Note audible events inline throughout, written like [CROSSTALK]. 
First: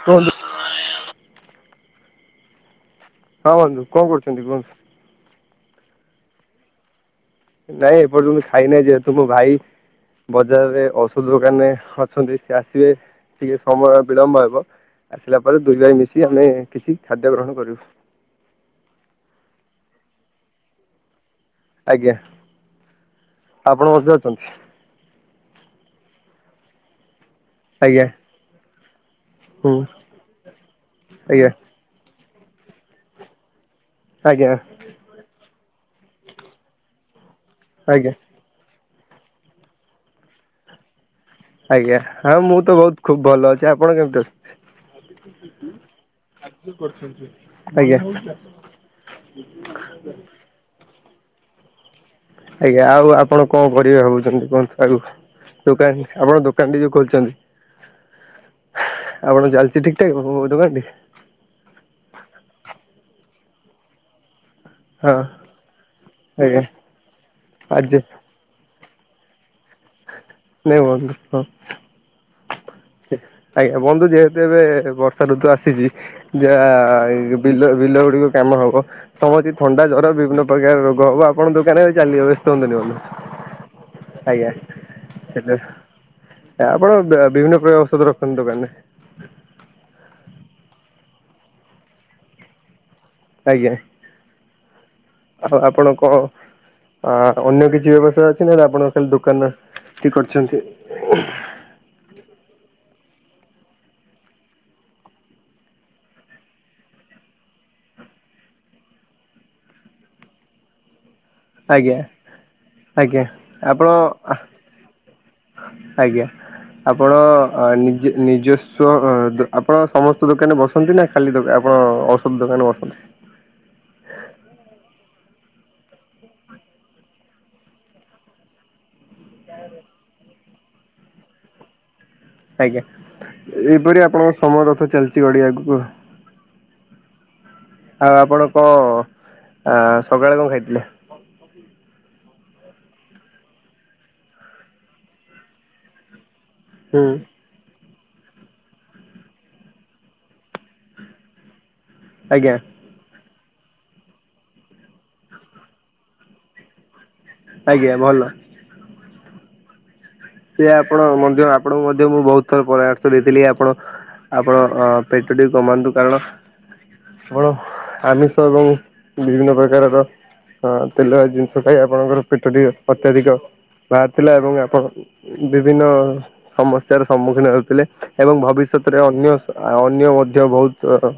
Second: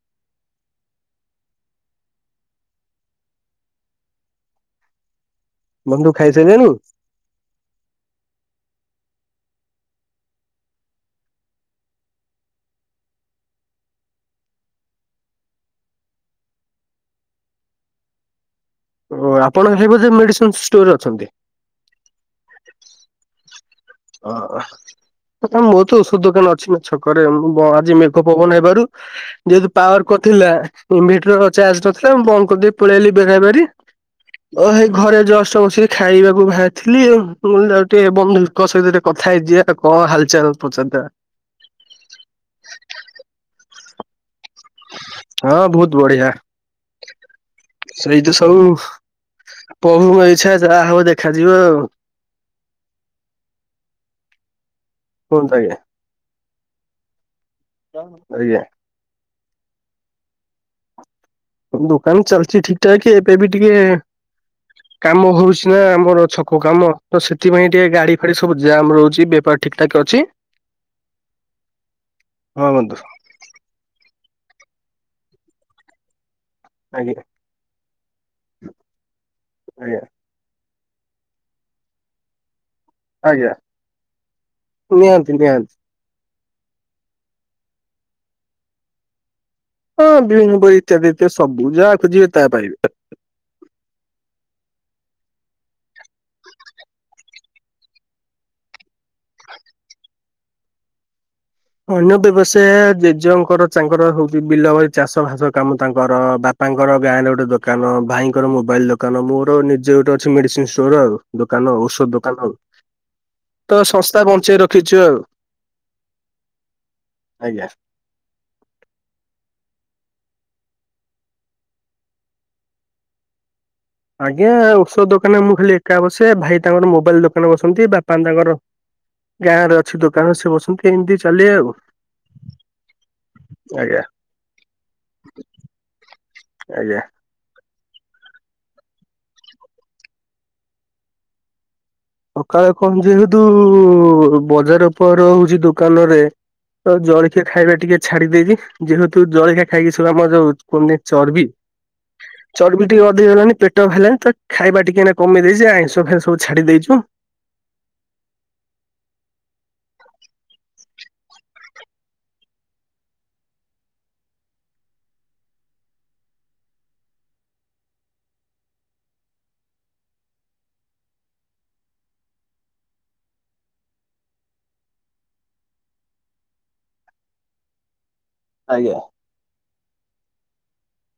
Hall ହଁ ବନ୍ଧୁ କଣ କରୁଛନ୍ତି କୁହନ୍ତୁ। ବନ୍ଧୁ ଖାଇସାରିଲୁଣୁ? ନାଇଁ ଏ ପର୍ଯ୍ୟନ୍ତ ଖାଇନାହିଁ, ଯେହେତୁ ମୋ ଭାଇ ବଜାରରେ ଔଷଧ ଦୋକାନରେ ଅଛନ୍ତି ସେ ଆସିବେ, ଟିକେ ସମୟ ବିଳମ୍ବ ହେବ। ଆସିଲା ପରେ ଦୁଇ ଭାଇ ମିଶି ଆମେ କିଛି ଖାଦ୍ୟ ଗ୍ରହଣ କରିବୁ। ଓ ଆପଣ ଭାଇ ବୋଧେ ମେଡିସିନ ଷ୍ଟୋରରେ ଅଛନ୍ତି? ଆଜ୍ଞା ଆପଣ ମଧ୍ୟ ଅଛନ୍ତି। ପ୍ରଥମତ ମୋର ଔଷଧ ଦୋକାନ ଅଛି ନା ଛକରେ, ମୁଁ ଆଜି ଆଜ୍ଞା ମେଘ ପବନ ହେବାରୁ ଯେହେତୁ ହୁଁ ପାୱାର କଟଥିଲା ଇନଭଟର ଆଜ୍ଞା ଚାର୍ଜ ନଥିଲା, ମୁଁ ବନ୍ଦ କରିଦେଇ ପଳେଇ ଆଇଲି ବେଳାବେଳି। ଆଜ୍ଞା ଓ ହେଇ ଘରେ ଜଷ୍ଟ ବସିକି ଖାଇବାକୁ ବାହାରିଥିଲି ଆଉ, ମୁଁ ଯାଉଛି ଆଜ୍ଞା ଟିକେ ବନ୍ଧୁ ଙ୍କ ସହିତ ଟିକେ କଥା ହେଇଯିବା, କଣ ହାଲଚାଲ ପଚାରଦବା ଆଜ୍ଞା ହଁ ମୁଁ ତ ବହୁତ ଖୁବ ଭଲ ଅଛି ଆପଣ କେମିତି ଅଛ ହଁ ବହୁତ ବଢିଆ। କାର୍ଯ୍ୟ କରଛନ୍ତି। ସେଇତ ସବୁ ପ୍ରଭୁଙ୍କ ଇଛା ଯାହା ହବ ଦେଖାଯିବ ଆଉ। ଆଜ୍ଞା ଆଉ ଆପଣ କଣ କରିବେ ଭାବୁଛନ୍ତି କୁହନ୍ତୁ ଆଗକୁ? କୁହନ୍ତୁ ଆଜ୍ଞା। ଦୋକାନ ଆପଣ ଦୋକାନଟି ଖୋଲିଛନ୍ତି। ଆଜ୍ଞା। ଆଉ କଣ ଚାଲିଛି ଠିକ୍ ଠାକ୍ [UNINTELLIGIBLE] ଦୋକାନଟି। ଦୋକାନ ଚାଲିଛି ଠିକ ଠାକ ଏବେ ବି ଟିକେ ହଁ କାମ ହଉଛି ନା ଆମର ଆଜ୍ଞା ଛକ କାମ, ତ ସେଥିପାଇଁ ଟିକେ ଆଜି ଗାଡି ଫାଡି ସବୁ ଯାମ୍ ରହୁ ଛି, ବେପାର ଠିକ୍ ଠାକ ଅଛି। ନେ ବନ୍ଧୁ କହ। ହଁ ବନ୍ଧୁ ଆଜ୍ଞା ବନ୍ଧୁ ଯେହେତୁ ଏବେ ବର୍ଷା ଋତୁ ଆସିଛି ଯାହା ଆଜ୍ଞା ବିଲ ବିଲ ଗୁଡିକ କାମ ହବ, ସମସ୍ତେ ଥଣ୍ଡା ଆଜ୍ଞା ଜର ବିଭିନ୍ନ ପ୍ରକାର ରୋ ବନ୍ଧୁ ଆପଣ ଦୋକାନ ବି ଚାଲିବ ବ୍ୟସ୍ତ ହୁଅନ୍ତୁନି ବନ୍ଧୁ। ଆଜ୍ଞା। ଆଜ୍ଞା ନିହାତି ହେଲୋ। ନିହାତି। ଏ ଆପଣ ବିଭିନ୍ନ ପ୍ରକାର ଔଷଧ ରଖନ୍ତୁ ଦୋକାନରେ। ହଁ ବିଭିନ୍ନ ପ୍ରକାର ଇତ୍ୟାଦି ଇତ୍ୟାଦି ସବୁ ଯାହା ଖୋଜିବେ ତାହା ପାଇବେ। ଆଜ୍ଞା। ଆଉ ଆପଣ କଣ? ଆଉ ଅନ୍ୟ କିଛି ବ୍ୟବସ୍ଥା ଅଛି ନା ଆପଣ ଖାଲି ଦୋକାନଟି କରିଛନ୍ତି। ଜେଜଙ୍କର ତାଙ୍କର ହଉଛି ବିଲ ବାଡ଼ି ଚାଷ ଭାସ କାମ ତାଙ୍କର। ବାପାଙ୍କର ଗାଁରେ ଗୋଟେ ଦୋକାନ, ଭାଇ ଭାଇଙ୍କର ମୋବାଇଲ ଦୋକାନ, ମୋର ନିଜେ ଗୋଟେ ଅଛି ମେଡିସିନ ଷ୍ଟୋର ଆଉ। ଦୋକାନ ଆଜ୍ଞା ଔଷଧ ଦୋକାନ ଆଉ ଆଜ୍ଞା ତ ସଂସ୍ଥା ଆପଣ ବଞ୍ଚେଇ ରଖିଛୁ ଆଉ। ଆଜ୍ଞା ଆପଣ ଆଜ୍ଞା। ନିଜ ନିଜସ୍ୱ ଦୋ ଆପ ଆପଣ ସମସ୍ତ ଦୋକାନରେ ବସନ୍ତି ନା ଖାଲି ଦୋକାନ ଆପଣ ଔଷଧ ଦୋକାନ ବସନ୍ତି। ଆଜ୍ଞା ଔଷଧ ଦୋକାନରେ ମୁଁ ଖାଲି ଏକା ବସେ, ଭାଇ ତାଙ୍କର ମୋବାଇଲ ଦୋକାନରେ ବସନ୍ତି, ବାପା ତାଙ୍କର ଗାଁ ରେ ଅଛି ଦୋକାନ ସେ ବସନ୍ତି ଏମିତି ଚାଲେ ଆଉ। ଆଜ୍ଞା ଆଜ୍ଞା ଏଇପରି ଆପଣଙ୍କ ସମୟ ରଥ ଚାଲିଛି ଗଡି ଆଗକୁ। ଆଜ୍ଞା। ଆଉ ଆପଣ କଣ ଆଁ ସକାଳେ କଣ ଖାଇଥିଲେ? ସକାଳେ କଣ ଯେହେତୁ ବଜାର ଉପର ରହୁଛି, ଦୋକାନରେ ତ ହୁଁ ଜଳଖିଆ ଖାଇବା ଟିକେ ଛାଡି ଦେଇଛିି ଯେହେତୁ ଜଳଖିଆ ଖାଇକି ଶଳା ମ ଯୋଉ କୁହନ୍ତିନି ଚର୍ବି ଆଜ୍ଞା ଚର୍ବି ଟିକେ ଅଧିକ ହେଲାଣି। ପେଟ ବାହାରିଲଣି ତ ଖାଇବା ଟିକେ ଏଇନେ କମେଇ ଦେଇଛି ଆଇଁଷ ଫାଇଁସ ସବୁ ଛାଡ଼ି ଦେଇଛୁ। ଆଜ୍ଞା ଭଲ। ସେ ଆପଣ ମଧ୍ୟ ଆପଣଙ୍କୁ ମଧ୍ୟ ମୁଁ ବହୁତ ଥର ପରାମର୍ଶ ଦେଇଥିଲି ଆପଣ ଆପଣ ଅ ପେଟ ଟିକେ କମାନ୍ତୁ କାରଣ ମୋର ଆମିଷ ଏବଂ ବିଭିନ୍ନ ପ୍ରକାରର। ହଁ ତେଲଭାଜି ଜିନିଷ ଖାଇ ଆପଣଙ୍କର ପେଟ ଟିକେ ଅତ୍ୟଧିକ ବାହାରି ଥିଲା ଏବଂ ଆପଣ। ବିଭିନ୍ନ ସମସ୍ୟାର ସମ୍ମୁଖୀନ ହେଉଥିଲେ ଏବଂ ଆଜ୍ଞା ଭବିଷ୍ୟତରେ ଅନ୍ୟ ଅ ଅନ୍ୟ ମଧ୍ୟ ବହୁତ।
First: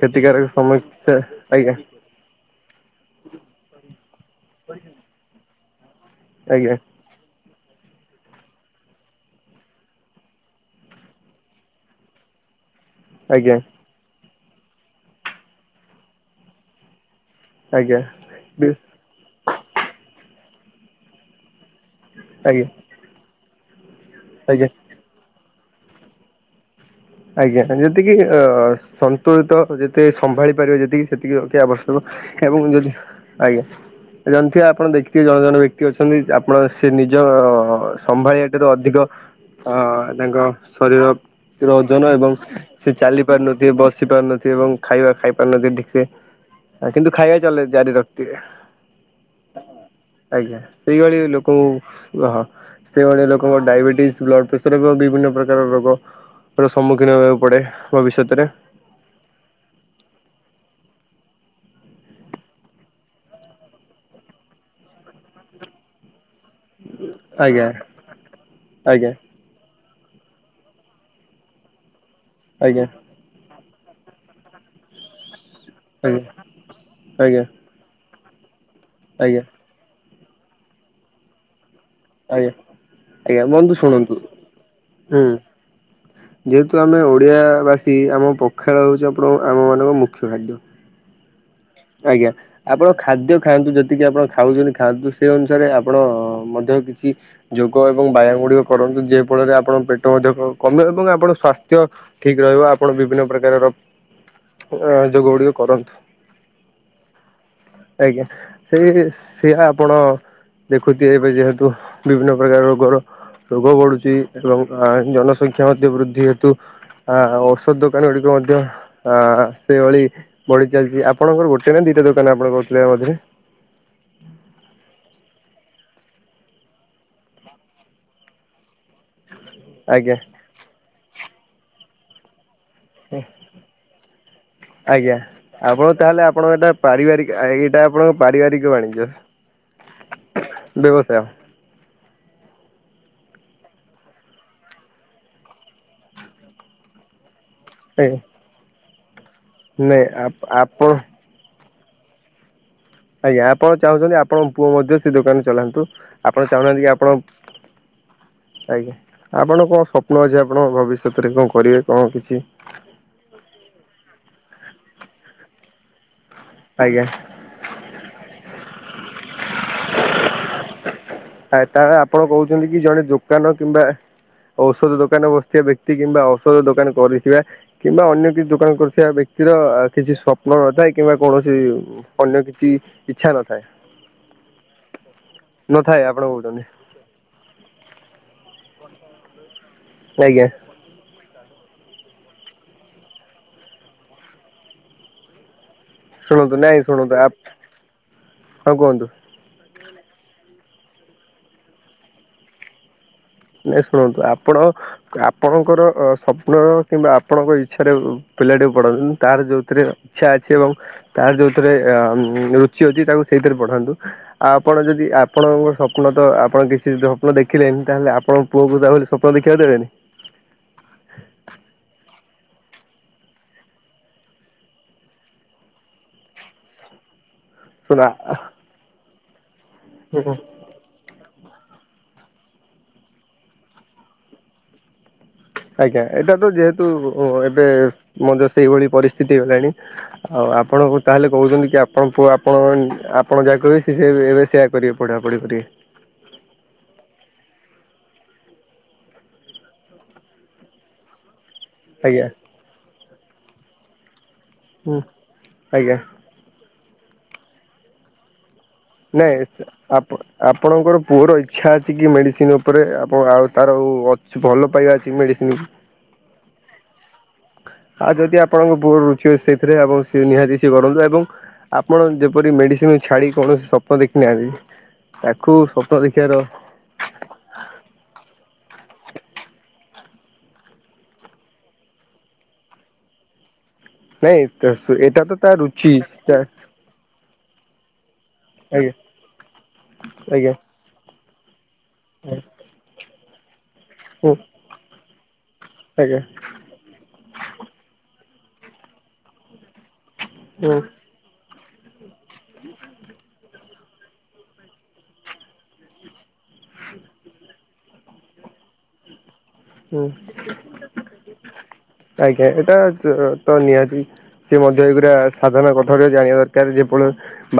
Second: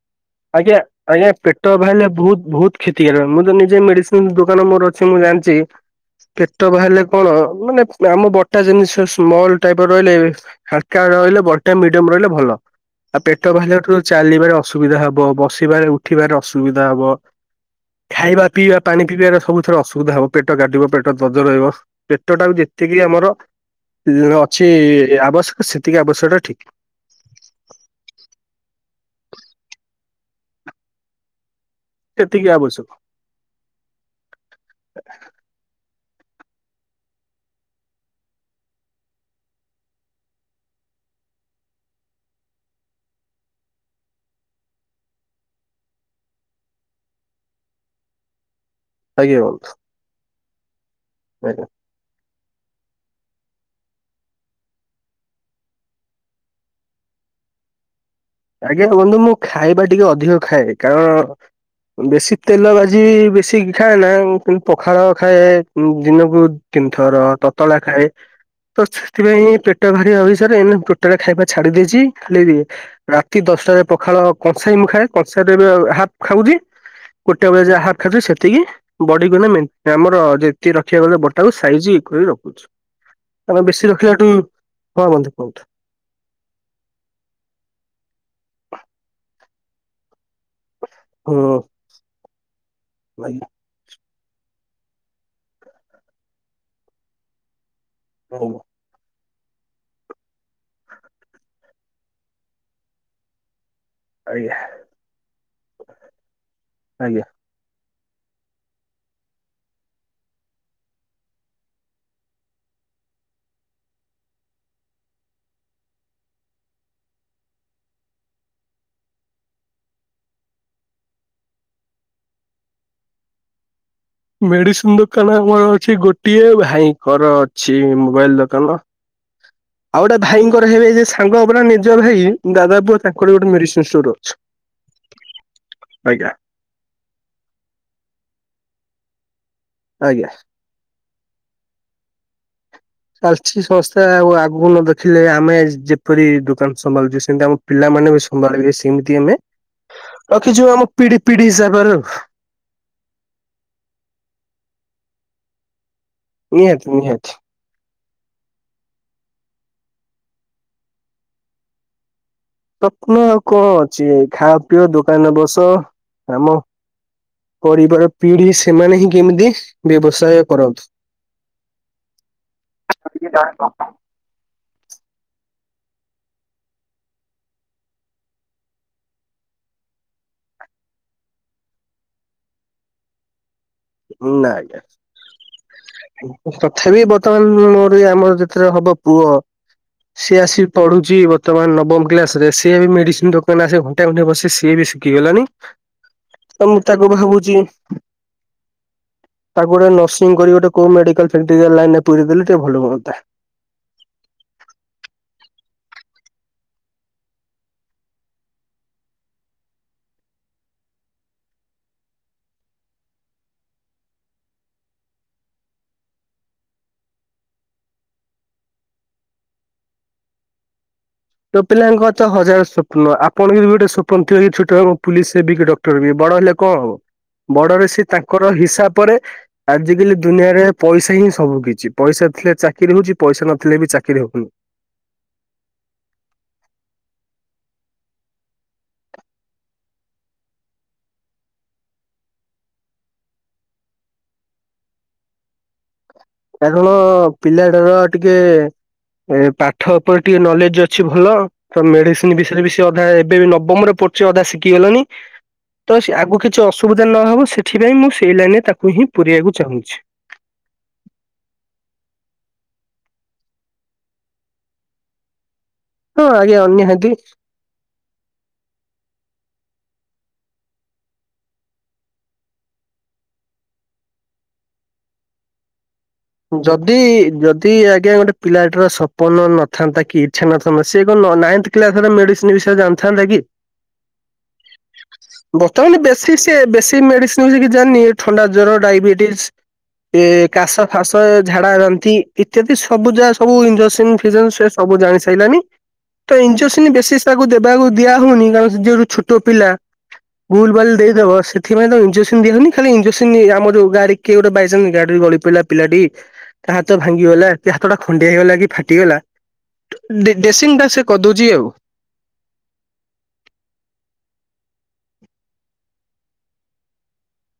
କ୍ଷତିକାରକ ଆଜ୍ଞା ସମସ୍ୟା ଆଜ୍ଞା ପେଟ ବାହାରିଲେ ବହୁତ ବହୁତ କ୍ଷତି କାରକ ମୁଁ ତ ନିଜେ ମେଡିସିନ ଦୋ ଦୋକାନ ମୋର ଅଛି ମୁଁ ଜାଣିଛି ପେଟ ଆଜ୍ଞା ବାହାରିଲେ କଣ। ମାନେ ଆମ ବଡିଟା ଜିନିଷ ସ୍ମଲ ଟାଇପ ରହିଲେ ହାଲକା ରହିଲେ ବଡି ଟା ମିଡିୟମ ରହିଲେ ଭଲ। ଆଉ ପେଟ ଆଜ୍ଞା ବାହାରିଲାଠାରୁ ଚାଲିବାରେ ଅସୁବିଧା ହବ ବସିବାରେ ଉଠିବାର ଅସୁବିଧା ହବ। ଆଜ୍ଞା ଖାଇବା ପିଇବା ପାଣି ପିଇବାରେ ସବୁ ଥରେ ଅସୁବିଧା ହେବ ପେଟ କାଟିବ ପେଟ ଦର୍ଜ ରହିବ। ପେଟ ଟାକୁ ଆଜ୍ଞା ଯେତିକି ଆମର ଉ ଅଛି ଆଜ୍ଞା ଆବଶ୍ୟକ ସେତିକି ଆବଶ୍ୟକ ଟା ଠିକ। ଆଜ୍ଞା ଯେତିକି ଅ ସନ୍ତୁଳିତ ଯେତେ ସମ୍ଭାଳି ପାରିବେ ଯେତିକି ସେତିକି ରଖିବା ଆବଶ୍ କ ସେତିକି ଏବଂ ଆବଶ୍ୟକ ଯଦି ଆଜ୍ଞା ଜାଣିଥିବେ ଆପଣ ଦେଖିଥିବେ ଜଣେ ଜଣେ ବ୍ୟ କ୍ତି ଅଛନ୍ତି ଆପଣ ସେ ନିଜ ସମ୍ଭାଳିିବା ଠାରୁ ଅଧିକ। ଅ ତାଙ୍କ ଶରୀର ର ଓ ଜନ ଏବଂ ସେ ଚାଲି ପାରୁନଥିବେ ବସି ପାରୁନଥିବେ ଏବଂ ଖାଇବା ଖାଇ ପାରୁନଥିବେ ଠିକ ସେ। ଆ କିନ୍ତୁ ଖାଇବା ଚଲେଇ ଜାରି ରଖୀଥିବେ। ଆଜ୍ଞା। ଆଜ୍ଞା ସେଇଭଳି ଆଜ୍ଞା ଲୋକଙ୍କୁ ବ ହଁ। ସେଭଳି ଲୋକଙ୍କ ଡାଇବେଟିସ୍ ବ୍ଲଡ଼ ପ୍ରେସର ଏବଂ ବିଭିନ୍ନ ପ୍ରକାର ରୋଗ। ର ସମ୍ମୁଖୀନ ହେବାକୁ ପଡେ। ଭବିଷ୍ୟତରେ। ଆଜ୍ଞା ବନ୍ଧୁ ମୁଁ ଖାଇବା ଟିକେ ଅଧିକ ଖାଏ କାରଣ। ବେଶୀ ତେଲ ଭାଜି ବେଶୀ ଖାଏନା କିନ୍ତୁ ପଖାଳ ଖାଏ ଉଁ ଦିନକୁ। ତିନି ଥର ଆଜ୍ଞା ତତଲା ଖାଏ ତ ଆଜ୍ଞା ସେଥିପାଇଁ ପେ ଟ ଭାରି ଅଭିଷରେ ଏଇନା ଟୋଟାଲ ଖାଇବା ଛାଡି ଦେଇଛି ଖାଲି ଇଏ। ଆଜ୍ଞା ଠି ଦଶଟାରେ ପଖାଳ କଂସାଏ ମୁଁ ଖାଏ କଂସାଏ ଠୁ ବି ଅ ହାପ୍ ଆଜ୍ଞା ଖାଉଛି ଆଜ୍ଞା ଗୋଟେ ବେଳେ ଯାହା। ଖାଉଚି ସେତିକି ବଡିକୁ ଆଜ୍ଞା ଏଇନା ମେଣ୍ଟ ଆମର ଯେତିକି ରଖିବାକୁ ଗଲେ ବଡି ଟାକୁ ସ ସାଇଜ କରି ଆଜ୍ଞା ରଖୁଛୁ ଆଜ୍ଞା ଆମେ ବନ୍ଧୁ ବେଶୀ ରଖିଲା ଶୁଣନ୍ତୁ ଠୁ ହଁ ହୁଁ ବନ୍ଧୁ କୁହନ୍ତୁ। ଯେହେତୁ ଆମେ ଓଡ଼ିଆବାସୀ ଆମ ପଖାଳ ହଉଛି ଆପଣ ଆମ ମାନଙ୍କ ମୁଖ୍ୟ ଖାଦ୍ୟ। ହୁଁ। ଆଜ୍ଞା ଆପଣ ଖାଦ୍ୟ ଆଜ୍ଞା ଖାଆନ୍ତୁ ଯେତିକି ଆପଣ ଖାଉଛନ୍ତି ଖାଆନ୍ତୁ ସେ ଅନୁସାରେ ଆପଣ ମଧ୍ୟ କିଛି ଯୋଗ ଏବଂ ବ୍ୟାୟାମ ଗୁଡିକ କରନ୍ତୁ ଯେ ଯେ ଫଳରେ ଆପଣଙ୍କ ପେଟ ମଧ୍ୟ କ-କମିବ ଏବଂ ଆପଣ ସ୍ୱାସ୍ଥ୍ୟ ଠିକ ରହିବ ଆପଣ ବିଭିନ୍ନ ପ୍ରକାରର। ଆଜ୍ଞା ଅ ଯୋଗ ଗୁଡିକ କରନ୍ତୁ। ଆଜ୍ଞା। ଆଜ୍ଞା ସେଇ ସେଆ ଆପଣ। ଦେଖୁଥିବେ ଏବେ ଯେହେତୁ ବିଭିନ୍ନ ପ୍ରକାରର ରୋଗର। ରୋଗ ବଢୁଛି ଏବଂ ଅ ଜନସଂଖ୍ୟା ମଧ୍ୟ ବୃଦ୍ଧି ହେତୁ। ଆ ଔଷଧ ଦୋକାନ ଗୁଡିକ ମଧ୍ୟ ଆ ସେଇଭଳି ବଢି ଚାଲିଛି ଆ ଆପଣଙ୍କର ଗୋଟେ ନା ଦିଇଟା ଦୋକାନ ଆପଣ କହୁଥିଲେ ମଝିରେ। ମେଡିସିନ ଦୋକାନ ଆମର ଅଛି ଗୋଟିଏ ଭାଇଙ୍କର ଅଛି ମୋବାଇଲ ଦୋକାନ। ଆଉ ଆଜ୍ଞା ଗୋଟେ ଭାଇଙ୍କର ହେବେ ଯେ ସାଙ୍ଗ ପରା ନିଜ ଭାଇ। ବ ତାଙ୍କର ଗୋଟେ ମେଡିସିନ ଷ୍ଟୋର। ଆଜ୍ଞା ଆପଣ ତାହେଲେ ଆଜ୍ଞା ଆପଣଙ୍କ ଏଇଟା ପାରିବାରିକ ଆ ଏଇଟା ଆପଣଙ୍କ ପାରିବାରି ବାଣିଜ୍ୟ। ଆଜ୍ଞା। ବ୍ୟବସାୟ। ଚାଲିଛି ସମସ୍ତେ ଆଉ ଆଗକୁ ନ ଦେଖିଲେ ଆମେ ଯ-ଯେପରି ଦୋକାନ ସମ୍ଭାଳୁଛୁ ସେମିତି ଆମ ପିଲାମାନେ ଆଜ୍ଞା ବି ସମ୍ଭାଳିବେ ସେମିତି ଆମେ ନାଇଁ ରଖିଛୁ ଆମ ଆପଣ ପିଢି ପିଢି ହିସାବ ବରେ ଆଉ। ଆଜ୍ଞା ଆପଣ ଚାହୁଁଛନ୍ତି ଆପଣଙ୍କ ପୁଅ ମଧ୍ୟ ସେ ଦୋକାନ ଚଲାନ୍ତୁ ଆପଣ ଚାହୁଁନାହାନ୍ତି ନିହାତି କି ଆପଣ। ନିହାତି। ଆଜ୍ଞା ଆପଣଙ୍କ କଣ ସ୍ୱପ୍ନ ଅଛି ଆପଣଙ୍କ ଭବିଷ୍ୟତରେ କଣ କରିବେ କଣ କିଛି? ସପନ କଣ ଚି ଖାଓ ପିଅ ଦୋକାନରେ ବସ। ଆମ ଆଜ୍ଞା ପରିବାର ପିଢି ସେମାନେ ହିଁ କେମିତି ବ୍ୟବସାୟ କରନ୍ତୁ। ଆ ତା ଆପଣ କହୁଛନ୍ତି କି ଜଣେ ଦୋକାନ କିମ୍ବା ଔଷଧ ଦୋକାନ ବସିଥିବା ବ୍ୟକ୍ତି କିମ୍ବା ଔଷଧ ଦୋକାନ କରିଥିବା କିମ୍ବା ଅନ୍ୟ କିଛି ଦୋକାନ କରିଥିବା ବ୍ୟକ୍ତିର କିଛି ସ୍ୱପ୍ନ ନଥାଏ କିମ୍ବା କୌଣସି ଅନ୍ୟ କିଛି ଇଚଛା ନଥାଏ। ନା ନଥାଏ ଆପଣ ଆଜ୍ଞା କହୁଛନ୍ତି ତଥାପି ବର୍ତ୍ତମାନ ମୋର ଆମର ହବ ପୁଅ ସିଏ ଆଜ୍ଞା ଆସିି ପଢୁଛି ବର୍ତ ନବମ କ୍ଲାସ ରେ ସେଏ ବି ମେଡିସିନ ଦୋକାନ ଘଣ୍ଟା ଘଣ୍ଟେ ବସି ସିଏ ବି ଶିଖିଗଲଣି ଶୁଣନ୍ତୁ ତ ମୁଁ ନାଇଁ ତାକୁ ଶୁଣନ୍ତୁ ଭାବୁଛି ହଁ କୁହନ୍ତୁ। ନର୍ସିଂ କରି କୋଉ ମେଡିକାଲ ଲାଇନ ରେ ପୁରେଇ ଦେଲେ ଟିକ ଭଲ ହଅନ୍ତା। ନାଇଁ ଶୁଣନ୍ତୁ ଆପଣ ଆପଣଙ୍କର ସ୍ୱପ୍ନର କିମ୍ବା ଆପଣଙ୍କ ଇଚ୍ଛାରେ ପିଲାଟିକୁ ପଢଛନ୍ତି ତାର ଯୋଉଥିରେ ଇ୍ଛା ଅଛି ଏବଂ ତାର ଯୋଉଥିରେ ରୁଚି ଅଛି ତାକୁ ସେ ପଢାନ୍ତୁ ଆଉ ଆପଣ ଯଦି ଆପଣଙ୍କ ସ୍ୱପ୍ନ ତ ଆପଣ କିଛି ସଵପ୍ନ ଦେଖିଲେନି ତାହେଲେ ଆପଣ ପୁଅ କ ଯାହା ବୋଲି ସ୍ୱପ୍ନ ଦେଖିବାକୁ ଦେବେନି। ତୋ ପିଲାଙ୍କ ହଜାର ସଵପ୍ନ ଆପଣ ଯ ଗୋଟେ ସଵପ୍ନ ଥିବ କି ଛୋଟବେ ପୋଲିସ ହେବ ବି କି ଡକ୍ଟର ବି ବଡ ହେଲେ କଣ ହବ ବଡରେ ଶୁଣ ସେି ତାଙ୍କର ହିସାବ ପରେ- ଆଜିକାଲି ଦୁନିଆରେ ପଇସା ହିଁ ସବୁ କିଛି ପଇସା ଥିଲେ ଚାକିରି ହଉଛି ପଇସା ନଥିଲେ ବି ଚାକିରି ହଉନି ଆଜ୍ଞା ଏଟା ତ ଯେହେତୁ ଏବେ ମ ସେଇଭଳି ପରିସ୍ଥିତି ହେଲାଣି ଆଉ ଆପଣ ଆପଣ ତାହେଲେ କହୁଛନ୍ତି କି ଆପଣୁଅ ଆପଣ ଆପଣ ଯାହା କହିବେ ସେ ଏବେ ସେୟା କରିବେ ପଢ଼ାପଢି କରିବେ। କାରଣ ପିଲା ର ଟିକେ ଏ ପାଠ ଉପରେ ଟିକେ ନଲେଜ ଅଛି ଭଲ। ତ ଆଜ୍ଞା ମେଡିସିନ ବିଷୟରେ ବିେଶ ଅଧା ଏବେ ବି ନବମରେ ଅଦା ଶିଖି ହୁଁ ଗଲଣି ତ ଆଜ୍ଞା। ଆଗ କିଛି ଅସୁବିଧା ନହବ ସେଥିପାଇଁ ମୁଁ ସେଇ ଲାଇନ ରେ ତାକୁ ହିଁ ପୁରେଇବାକୁ ନାଇଁ ଚାହୁଁଛି। ଆପଣଙ୍କର ପୁଅ ରହିଛି ଇ୍ଛା ଅଛି କି ମେଡିସିନ ଉପରେ ଆପଣ ଆଉ ତାର ଅଛି ଭଲ ପାଇବା ଅଛି ମେଡିସିନ ହଁ ଆଜ୍ଞା ନିହାତି ଆଉ ଯଦି ଆପଣଙ୍କ ପୁଅର ରୁଚି ହୁଏଛି ସେଇଥିରେ ଆପଣ ନିହାତି ସେ କରନ୍ତୁ ଏବଂ ଆପଣ ଯେପରି ମେଡିସିନ ଛାଡି କୌଣସି ସପ ଦେଖିନି ଆନ୍ତି ତାକୁ ସ ଯଦି ଯଦି ଆଜ୍ଞା ଗୋଟେ ପିଲା ର ସପ୍ନ ନଥାନ୍ତା କି ଇଚ୍ଛା ନଥାନ୍ତା ସ ସେ ନାଇ କ୍ ମେଡିସି ବିଷୟରେ ଜାଣିଥାନ୍ତା କି? ନାଇଁ ଏଇଟା ତ ତା ରୁଚି ବର୍ତ୍ତମାନ ବେଶୀ ସେ ବେଶୀ ମେଡିସିନ ଥଣ୍ଡା ଜର ଆଜ୍ଞା ଡାଇବେଟିସ୍ ଏ ଆଜ୍ଞା କାଶ ଫାଶ ବାନ୍ତି ଇତ୍ୟାଦି ସବୁ ଯାହା ସବୁ ହୁଁ ଇେସ ସେ ସବୁ ଜାଣି ସାରିଲାନଣି ଆଜ୍ଞା ତ ଇଞ୍ଜେକ୍ସନ ବେଶୀ ତାକୁ ଦେବାକୁ ଦିଆ ହଉନି କାରଣ ଯଉଠୁ ଛୋଟ ପିଲା ଭୁଲ ହୁଁ ବାଲଲି ଦେଇଦବ ସେଥିପାଇଁ ତ ଇଞଜେକ୍ସନ ଦିଅନି ଖାଲି ଇଞଜେସନ ଆମ ଯୋଉ ଗାଡି କିଏ ଗୋଟେ ବାଇଚନ୍ସ ଗାଡିରେ ଗଳି ପିଲା ପିଲାଟି ତା ହାତ ଭାଙ୍ଗିଗଲା ତା ହାତ ଟା ଖଣ୍ଡିଆ ହେଇଗଲା କି ଟିଗଲା ହୁଁ ଡେସି ଟା ସେ କରିଦଉଛି ଆଉ। ଆଜ୍ଞା ଏଟା ତ ନିହାତି ସଏ ମଧ୍ୟ ଏଇ ଗୁରା ସାଧାରଣ କଥା ଗୁେ ଜାଣିବା ଦରକାର ଯେପଳୁ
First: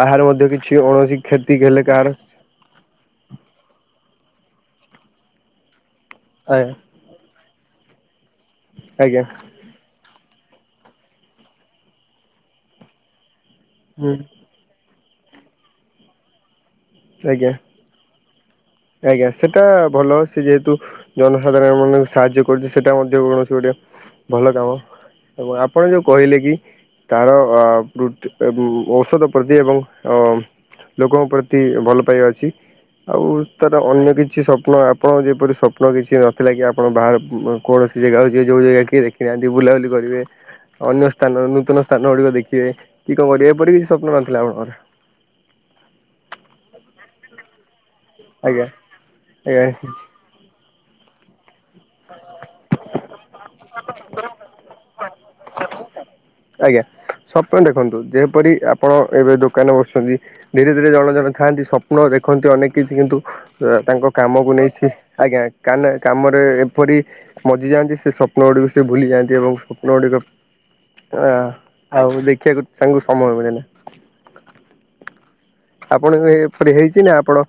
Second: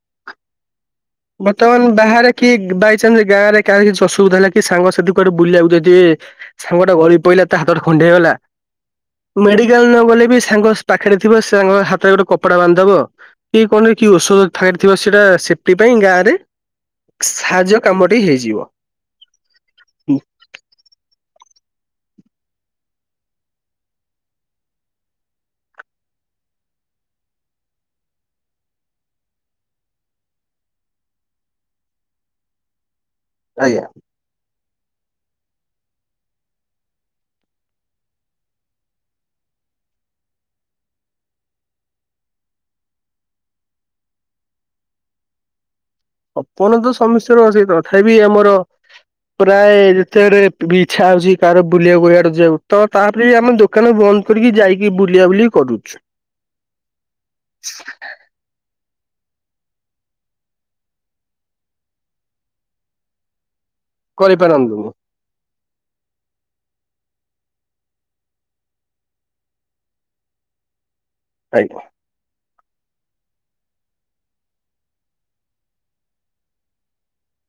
ବାହାରେ ମଧ୍ୟ କିଛି କୌଣସି କ୍ଷତି ବର୍ତ୍ତମାନ ହେଲେ କାହାର ବାହାରେ କି ବାଇଚନ୍ସ ଗାଁ ରେ କାଛି ଅ ବଧ ହେଲା କି ସାଙ୍ଗ ସେଠୁ ଗଡେ ବୁଲିବାକୁ ଯଦି ସାଙ୍ଗ ଆଜ୍ଞା ଟା ଗଳି ପଇଲ। ତା ହାତ ଟା ଖଣ୍ଡିଆ। ହେଇଗଲା ଆଜ୍ଞା ମେଡିକାଲ ନ ଗଲେ ବି ସାଙ୍ଗ ପାଖରେ ଥିବ ସେ ସାଙ୍ଗ ହାତରେ ଗୋଟେ କପଡା ବାନ୍ଧିଦବ କି କଣରେ କି ହୁଁ ଔଷଧ କ ଥିବା ସେଇଟା ସେଫ୍ଟି ପାଇଁ ଗାଁ ରେ ଆଜ୍ଞା ସାହାଯ୍ୟ କାମଟି ହେଇଯିବ। ଆଜ୍ଞା ସେଟା ଭଲ ସେ ଯେହେତୁ ଜନ ସାଧାରଣ ମାନଙ୍କୁ ସାହାଯ୍ୟ କରୁଛି ସେଟା ମଧ୍ୟ କୌଣସି ଗୋଟେ ଭଲ କାମ। ଏବଂ ଆପଣ ଯୋଉ କହିଲେ କି ତାର ଅ ଔଷଧ ପ୍ରତି ଏବଂ ଅ ଲୋକଙ୍କ ପ୍ରତି ଏ ଭଲ ପାଇବା ଅଛି ଆଉ ତାର ଆଜ୍ଞା ଅନ୍ୟ କିଛି ସ ଆପ ଆପଣଙ୍କ ଯେପରି ସ୍ୱପ୍ନ କିଛି ନଥିଲା କି ଆପଣ ବାହାର କୌଣସି ଜାଗା [UNINTELLIGIBLE] ଯୋଉ ଜାଗା କି ଦେଖିନାହାନ୍ତି ବୋଲି ବୁଲାବୁଲି କରିବେ ଅନ୍ୟ ସ୍ଥାନ ନୂତନ ସ୍ଥାନ ଗୁଡିକ ଦେଖିବେ କି କଣ କରିବେ ଏପରି କିଛି ସ୍ୱପ୍ନ ନଥିଲା ଆପଣଙ୍କର [INAUDIBLE] ଅପନ ତ ସମସ୍ୟ ର ଅ ସେ ତଥାପି ଆମର ଆଜ୍ଞା ପ୍ରାୟ ଆଜ୍ଞା ଯେତେବେଳେ ବି ଇଚ୍ଛା ହଉଛି କାହାର ବୁଲିବାକୁ ଇଆଡ଼େ ଯିବାକୁ ତ ତାପରେ ବି ଆମେ ଦୋକାନ ବନ୍ଦ କରିକି ଯାଇକି ବୁଲିବା ବୁଲି କରୁଛୁ। ଆଜ୍ଞା ସପାମ। ଦେଖନ୍ତୁ ଯେପରି ଆପଣ ଏବେ ଦୋକାନ ବସୁଛନ୍ତି ଧୀରେ ଧୀରେ ଜଣେ ଜଣ ଥାଆନ୍ତି ସ୍ୱପ୍ନ ଦେଖନ୍ତି ଅନେକ କିଛି କିନ୍ତୁ ତାଙ୍କ କାମକୁ ନେଇଛି କରିପାରନ୍ତୁନି। ଆଜ୍ଞା କାନ କାମରେ ଏପରି ମଜିଯାଆନ୍ତି ସେ ସ୍ୱପ୍ନ ଗୁଡିକ ସେ ଭୁଲିଯାଆନ୍ତି ଏବଂ ସ୍ୱପ୍ନ ଗୁଡିକ [INAUDIBLE] ଆ ଆଜ୍ଞା ଆଉ ଦେଖିବାକୁ ତାଙ୍କୁ ସମୟ ମିିଳେନା ଆପଣ ଏବେ ଏପରି ହେଇଛି ନା ଆପଣ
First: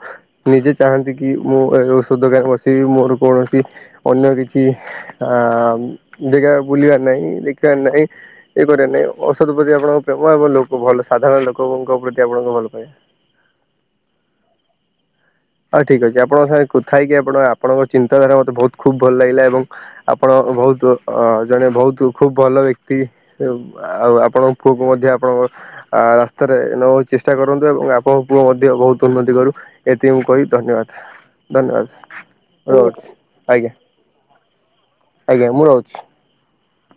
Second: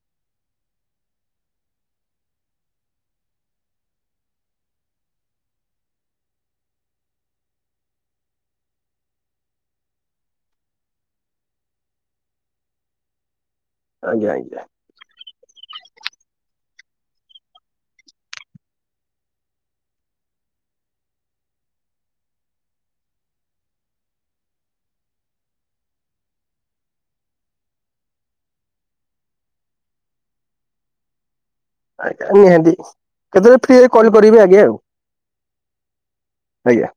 ନିଜେ ଚାହାନ୍ତି କି ମୁଁ ଔଷଧ କରିଛି ମୋର କୌଣସି ଅନ୍ୟ କିଛି ଅ ଜାଗା ବୁଲିବାର ନାହିଁ ଦେଖିବାର ନାହିଁ ଇଏ କରିବା ନାଇଁ ଔଷଧ ପ୍ରତି ଆପଣଙ୍କ ପ୍ରେମ ଏବଂ ଲୋକ ଭଲ ସାଧାରଣ ଲୋକଙ୍କ ପ୍ରତି ଆପଣଙ୍କ ଭଲ ପାଇବା ଆଜ୍ଞା ଆଜ୍ଞା। ହଁ ଠିକ ଅଛି ଆପଣଙ୍କ ସାଙ୍ଗେ କଥା ହେଇକି ଆପଣ ଆପଣଙ୍କ ଚିନ୍ତାଧାରା ମତେ ବହୁତ ଖୁବ ଭଲ ଲାଗିଲା ଏବଂ ଆପଣ ବହୁତ ଅ ଜଣେ ବହୁତ ଖୁବ ଭଲ ବ୍ୟକ୍ତି ଆଉ ଆପଣଙ୍କ ପୁଅ କ ମଧ୍ୟ ଆପଣଙ୍କ ରାସ୍ତାରେ ନବା ଚେଷ୍ଟା କରନ୍ତୁ ଏବଂ ଆପଣଙ୍କୁ ମଧ୍ୟ ବହୁତ ଉନ୍ନତି କରୁ ଏ ଙ୍କୁ କହି ଧନ୍ୟବାଦ ଆଜ୍ଞା ନିହାତି ରହୁଛି କେତେବେଳେ ଆଜ୍ଞା ଫ୍ରିରେ କଲ କରିବି ଆଜ୍ଞା ଆଉ ଆଜ୍ଞା ମୁଁ ରହୁଛି। ଆଜ୍ଞା।